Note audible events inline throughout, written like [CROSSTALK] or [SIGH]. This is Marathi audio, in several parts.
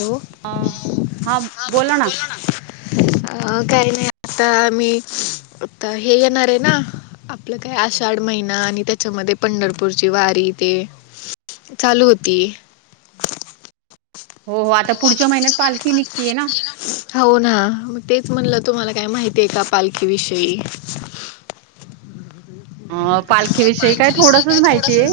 हॅलो अ हा हां बोला ना बोलां नां अं कांहीं नाहीं आंता मी हे येणारं आहे नां आपलं कायं आषांढ महिना आणि त्यांच्यामध्ये पंढरपूरची वारी ते चालूं होती हो हो आंता पुढच्यां महिन्यांत पालखी निघतीय आहे नां हो नां तेचं म्हणलं तुम्हांला कायं माहिती आहे कां पालखी विषयी अं पालखीविषयी कायं थोडंसचं माहितीय आहे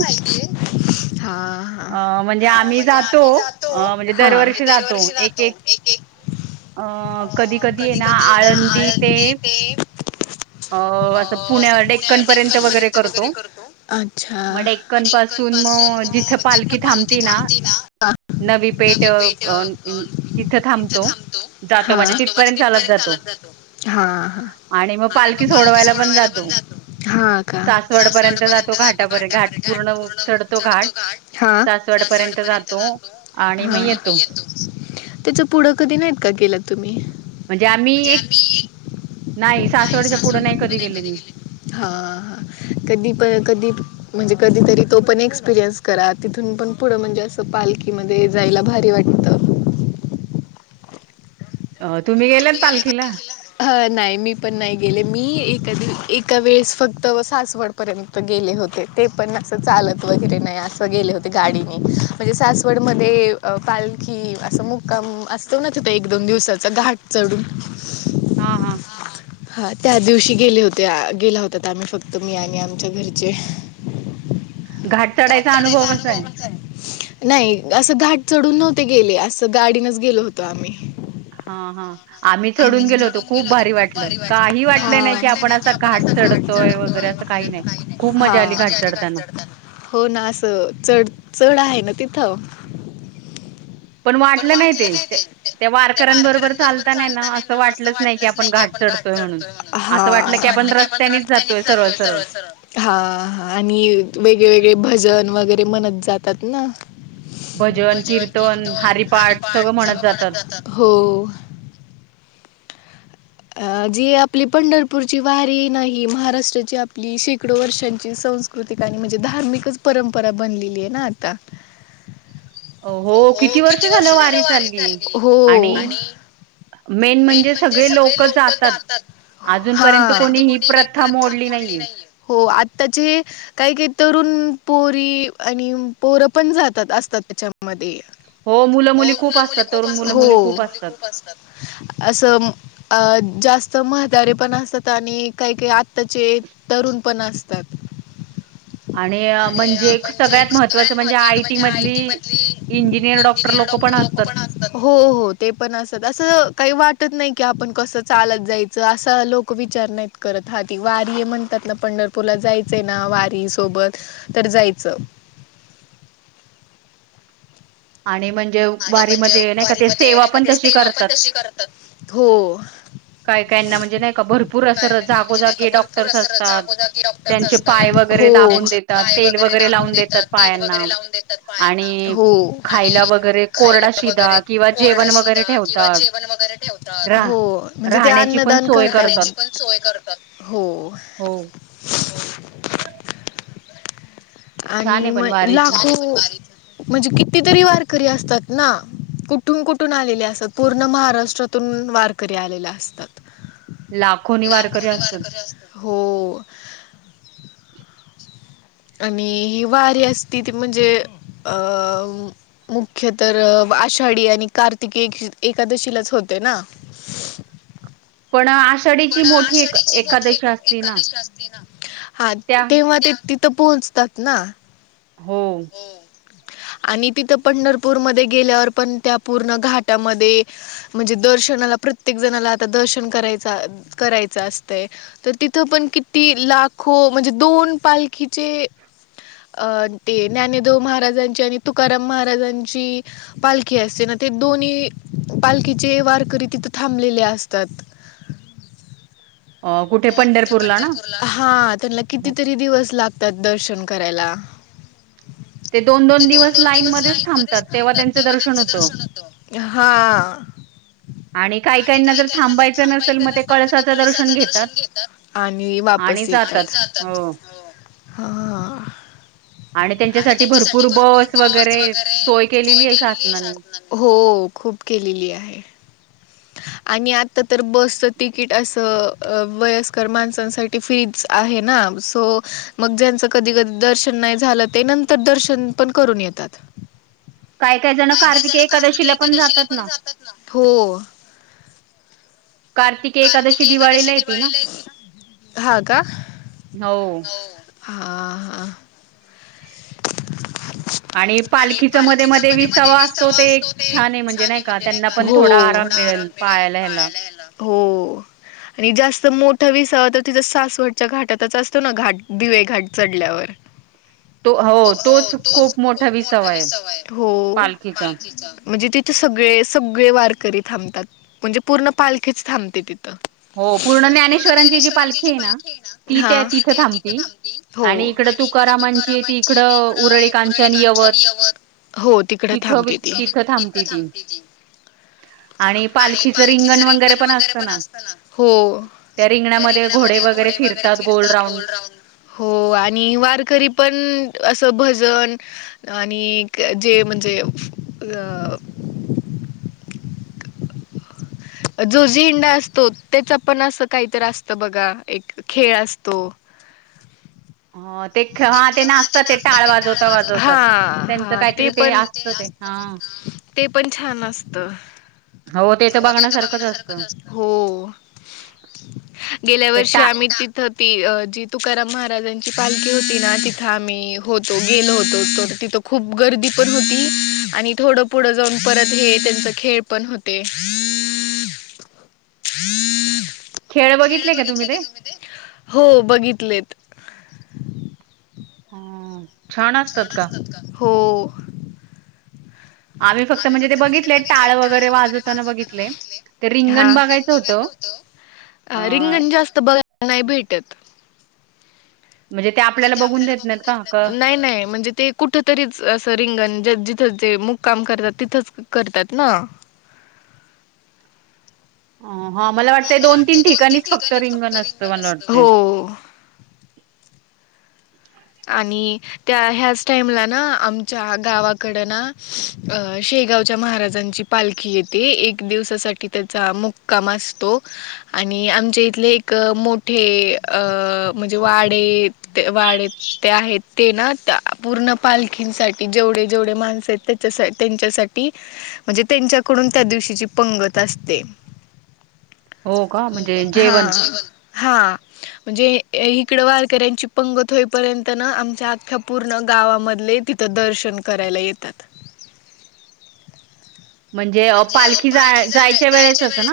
हां हां अं म्हणजे अ, आम्हीं जातो अं म्हणजे हां दरवर्षी जातो एक एक अं कधीं कधीं ते नां आळंदी ते अं असं पुण्यां डेक्कनपर्यंत डेक्कन पर्यंत वगैरें करतो अच्छां आणि डेक्कन पासूंन मंग जिथं पालखी थांबती नां नवी पेठ इथं थांबतो जातो हां चालतो म्हणजे तिथपर्यंत तिथं चालत पर्यंत चालतं जातो हां आणि मंग पालखी सोडवांयला पणं जातो सांसवडं पर्यंत जातो घाटांपर्यंत घांट पूर्ण चढतो घांट हां सांसवडं पर्यंत जातो तो आणि मंग येतो त्यांचं पुढं कधीं नाहींत कां गेलां तुम्हीं म्हणजे आम्हीं नाहीं सांसवडंच्या पुढं नाहीं कधीं गेली मी हां हां कधीं पं कधीं म्हणजे कधींतरी तो पणं एक्सपिरियन्स करां तिथूंन पणं पुढं म्हणजे असं पालखीमध्यें जायलां भारी वाटतं अं तुम्हीं गेलांत पालखीलां हं नाहीं मी पणं नाहीं गेले मी एकां मी एकां वेळेस फक्तं सांसवडं पर्यंत गेले होते ते पणं असं चालतं वगैरें नाहीं असं गेले होते गाडीने म्हणजे सांसवडं मध्यें पालखी असां मुक्कांम असतो नां ते तरं एक दोन दिवसांच घांट चढूंन हां हां हां त्यां दिवशी गेले होते गेलां होतां तरं आम्हीं फक्तं मी आणि आमच्यां घरंचे घाट घांट चढायचा अनुभव चढांयचा कसा आहे अनुभवचं आहे नाहीं असं घांट चढूंन नव्हते गेले असं गाडीनचं गेलो होतो आम्हीं हां हां आम्हीं चढूंन गेलो होतो खूंप भारी वाटलं कांहीं वाटलं हा. नाहीं की आपणं असं घांट चढतोय वगैरें असं कांहीं नाहीं खूंप हा मजां आली घांट चढतांना हो नां असं चडं चडं आहे नां तिथं पणं वाटलं नाहीं ते त्यां वारकऱ्यांबरोबर चालतं चालतांना आहे नां असं वाटलंच नाहीं की आपणं घांट चढतोय म्हणूंन हां असं वाटलं की आपणं रस्तां ते नीस्ताने जातोय सरळं सरळं हां हं आणि वेगळेवेेगळे भंजन वगैरें म्हणतं जातांत नां भंजन कीर्तन हरिपाठ सगळं म्हणतं जातांत हो अं जी आपली पंढरपूरची वारी नाहीं महाराष्ट्रांची आपली शेकडो वर्षांची संस्कृती प्रकृतिकांनी म्हणजे धार्मिकचं परंपरा बनलेली आहे नां आंता हो किती वर्ष झालं वारी चालली हो आणि मेन म्हणजे सगळे लोक जातात, हा परंतु कोणी ही प्रथा मोडली नाहीयेय. हो आत्ताची काही काही तरुण पोरी आणि पोरं पण जातात असतात त्याच्यामध्ये हो मूल- मुली खूप असतात, मुलं- मुली असतात अस अ जास्त म्हतारे पण असतात आणि काही, काही आत्ताचे तरुण पण असतात. आणि म्हणजे सगळ्यात महत्त्वाच म्हणजे आयटी मधली इंजिनियर डॉक्टर लोकं पण असत तत हो हो ते पण असत असं काही वाटत नाही की आपण कसं चालत जायचं, असा लोक विचार नाहीत करत हाती वारीय म्हण त्यातलं पंढरपूरला जायचंय ना वारी सोबत, तर जायचं. आणि म्हणजे आणि म्हणजे वारीमध्ये नाही का वारी ते मध्ये सेवा नाही का पण ते तशी सेवा पण करतात. तशी करतात. हो काय काहीना म्हणजे नाही का भर भरपूर अस जागो-जागी डॉक्टर्स असतात त्यांचे पाय वगैरे हो. दाबून देत तेल वगैरे लावून देतात पायांना आणि हो. खायला वगैरे कोरडा शिधा किंवा जेवण वगैरे ठेवतात. रा हो म्हणजे ते राहण्याची पण अन्नदान सोय करतात राहण्याची पण सोय करतात. हो हो छान आणि आहे पण म वारीच लाखू म्हणजे कितीतरी वारकरी असतात ना. कुठून, कुठून आलेले असतात पूर्ण महाराष्ट्रातून वारकरी आलेल्या असतात. लाखोनी वारकरी असतात. हो आणि ही वारी असती ती म्हणजे अं मुख्य तर आषाढी आणि कार्तिक एकादशीलाच होते ना पण आ पण आषाढीची मोठी ना एकादशी असते ना, हा त्या तेव्हा ते पोचतात ना. हो आणि तिथं पंढरपूरमध्ये गेल्यावर पण त्या पूर्ण घाटामध्ये म्हणजे दर्शनाला प्रत्येक जणाला आता दर्शन करायच, करायच असतंय तर तिथं पण किती लाखो, म्हणजे दोन पालखीचे अं ते ज्ञानेदेव महाराजांची आणि तुकाराम महाराजांची पालखी असते ना, ते दोन्ही पालखीचे वारकरी तिथं थांबलेले असतात. अ कुठे पंढरपूरला ना? हा त्यांना कितीतरी दिवस लागतात दर्शन करायला. ते दोन, दोन दिवस लाईन मध्येच थांबतात तेव्हा त्यांचं दर्शन होत. हा आणि काही-काहीना जर थांबायचं नसल मग ते कळसाचं दर्शन दर्शन घेतात, आणि वापस येतात, आणि जातात. खातात हो हो. आणि त्यांच्यासाठी भरपूर बस वगैरे सोय केलेलीय शासनाने हो खूप केलेली आहे. आणि आता तर बसच तिकीट असं वयस्कर माणसांसाठी फी आहे ना, सो मग ज्यांच कधी -कधी दर्शन नाही झालं ते नंत तर दर्शन पण करून येतात काय, काय जण कार्तिक एकादशीला पण जातात ना. हो कार्तिके-ऐकादशी एकादशी दिवाळीला हे कि. हा का? हो होव. हा, हां. आणि पालखीचा मध्ये-मध्ये विसावा असतो, ते छान हे म्हणजे नाय का त्यांना पण थोडा आराम मिळेल. पायाला हेला. हो. आणि जास्त मोठं विसावा तर तिथं सासवटच्या घाटातच असतो ना, घाट दिवे घाट चढल्यावर तो, हो तोच खूप मोठा विसावा आहे हो. पालखीचा. म्हणजे ती तिथे सगळे-सगळे वारकरी थांबतात, म्हणजे पूर्ण पालखीच थांबते तिथं. हो, पूर्ण ज्ञानेश्वरांची जी पालखी हे ना ती त्या हां तिथं थांबते. हो आणि इकडं तुकारामांची येती. कडं उरळी कांचणी येवत, हो तिकडं तिथं वि थांबते ती थांबती ती आणि पालखीच रिंगण वगैरे पण असतं ना. हो. त्या रिंगणामध्ये घोडे वगैरे फिरतात गोल राऊंड हो आणि वारकरी पण असं भजन आणि जे म्हणजे अं जो झेंडा असतो, त्याचं पण असं काहीतरी असतं बघा, एक खेळ असतो. [UNINTELLIGIBLE] ते हा ते नाचतात ते टाळा वाजवता, वाजवतात. हां त्यांचं हां काहीतरी ते पण असतं ते हा. ते पण छान असतं. आवों ते तर बघण्यासारखंचं असतं. हो. गेल्या ते वर्षी टा आम्ही तिथं ती, अं जी तुकाराम महाराजांची पालखी होती ना, तिथं आम्ही होतो गेलो होतो, तर तिथं खूप गर्दी पण होती आणि थोडं पुढं जाऊन परत हे त्यांचं खेळ पण होते. [INAUDIBLE] खेळ बघितले का तुम्ही ते? हो बघितलेत. हं. छान असतात का? हो. आम्ही फक्त म्हणजे ते बघितले टाळ वगैरे वाजवतांना बघितले. ते रिंगण बघायचं होतं. अ, आं रिंगण जास्त बघा नाय भेटत. म्हणजे ते आपल्याला बघून देत नहीत का? क नाही-नाही म्हणजे ते कुठ तरीचं असं रिंगण जिथं जे मुक्काम करतात, तिथंच करतात ना? हा मला वाटतय दोन-तीन ठिकाणीच फक्त रिंगण असतं, मला वाटतं. हो आणि त्या ह्याच टाईमला ना आमच्या गावाकडं ना, अं शेगावच्या महाराजांची पालखी येते. एक दिवसासाठी त्याचा मुक्काम असतो. आणि आमच्या इथंले एक मोठे अं म्हणजे वाडे ते वाडे ते आहेत ते ना त्या पूर्ण पालखींसाठी जेवढे- जेवढे माणसं ते जसं त्यांच्यासाठी म्हणजे त्यांच्याकडून त्या दिवशीची पंगत असते. हो का? म्हणजे हा जेवण हा म्हणजे इकड वारकऱ्यांची पंगत होई पर्यंतन आमच्या अख्ख्या पूर्ण गावामधले तिथं दर्शन करायला येतात म्हणजे अ पालखी जाय जायच्या वेळेतच ना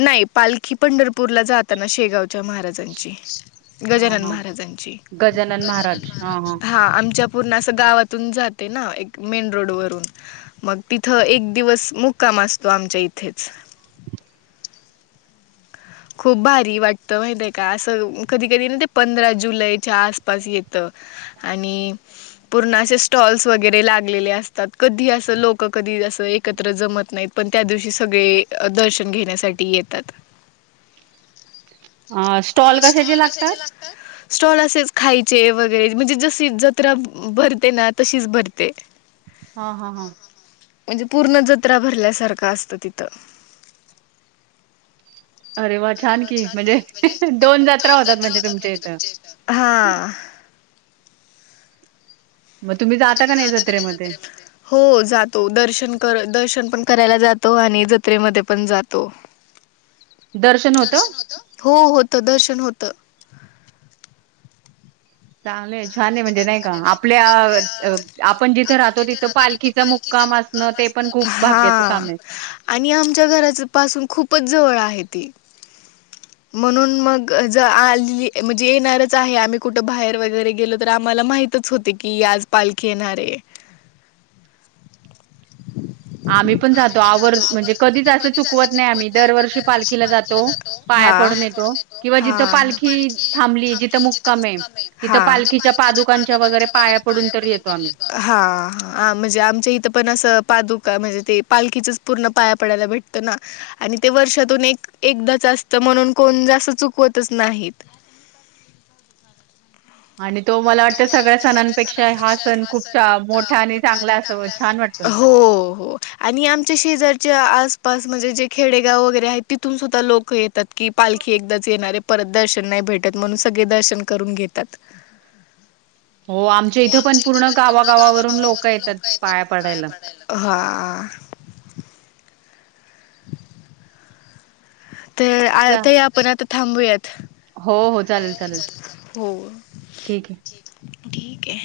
नाही पालखी पंढरपूरला जाताना शेगावच्या महाराज ज्यांची हां, गजानन हां. महाराजांची गजानन महाराज हा आमच्या पूर्ण अस गावातून जाते ना एक मेन रोड वरून मग तिथं एक दिवस मुक्काम असतो आमच्या इथेच [INAUDIBLE] [INAUDIBLE] खूप भारी वाटतं माहीत हाय का असं कधी कधी ना ते पंधरा जुलैच्या आसपास येतं आणि पूर्ण असे स्टॉल्स वगैरे लागलेले असतात कधी असं लोक कधी असं एक त्र जमत नाहीत पण त्या दिवशी सगळे दर्शन घेण्यासाठी येतात अ स्टॉल कशाचे लागतात स्टॉल असेच खायचे वगैरे म्हणजे जशी जत्रा भरते ना तशीच भरते हा हा हा म्हणजे पूर्ण जत्रा भरल्यासारखं असतं तिथं अरे वा छान की म्हणजे दोन जात्रा होतात म्हणजे तुमच्या इथं हा म तुम्ही जाता का नाही जत्रेमध्ये हो जातो दर्शन कर दर्शन पण करायला जातो आणि जत्रेमध्ये पण जातो दर्शन होतं? दशन होत हो होत दर्शन होत चांगलंय छान आहे म्हणजे नाही का आपल्या आपण जिथं राहतो तिथं पालखीचा मु क्काम असणं ते पण खूप हा भाग्याचं काम हाय आणि आमच्या घराच पासून खूपच जवळ आहे ते म्हणून मग ज आ म्हणजे येणारच आहे आम्ही कुठ बाहेर वगैरे गेलो तर आम्हाला माहि तच होते की आज पालखी येणारे आम्ही पण जातो आवर् म्हणजे कधीच असं चुकवत नाही आम्ही दरवर्षी पालखीला जातो पाया हा पडून येतो किंवा जिथं हा पालखी थांबली जिथं मुक्कामये तिथं हा पालखीच्या पादुकांच्या वगैरे पाया पडून तर येतो आम्ही हा म्हणजे आमच्या इथं पण असं पादुका म्हणजे ते पालखीचच पूर्ण पाया पडायला भेटतं ना आणि ते वर्षातून एक एकदाच असतं म्हणून कोण जास्त चुकवतच नाहीत [INAUDIBLE] आणि तो मला वाटत सगळ्या सणांपेक्षा हा सण खूप मोठा आणि चांगला असा छान वाटत हो हो आणि आमच्या शेजारच्या आसपास म्हणजे जे खेडेगाव वगैरे आहेत तिथून सुद्धा लोक येतात की पालखी एकदाच येणारे परत दर्शन नाही भेटत म्हणून सगळे दर्शन करून घेतात हो आमच्या इथं पण पूर्ण गावागावावरून लोक येतात पाया पडायला हा ते आ चा- ताई आपण आता थांबूयात हो हो चालेल चालेल ठीकये ठीकये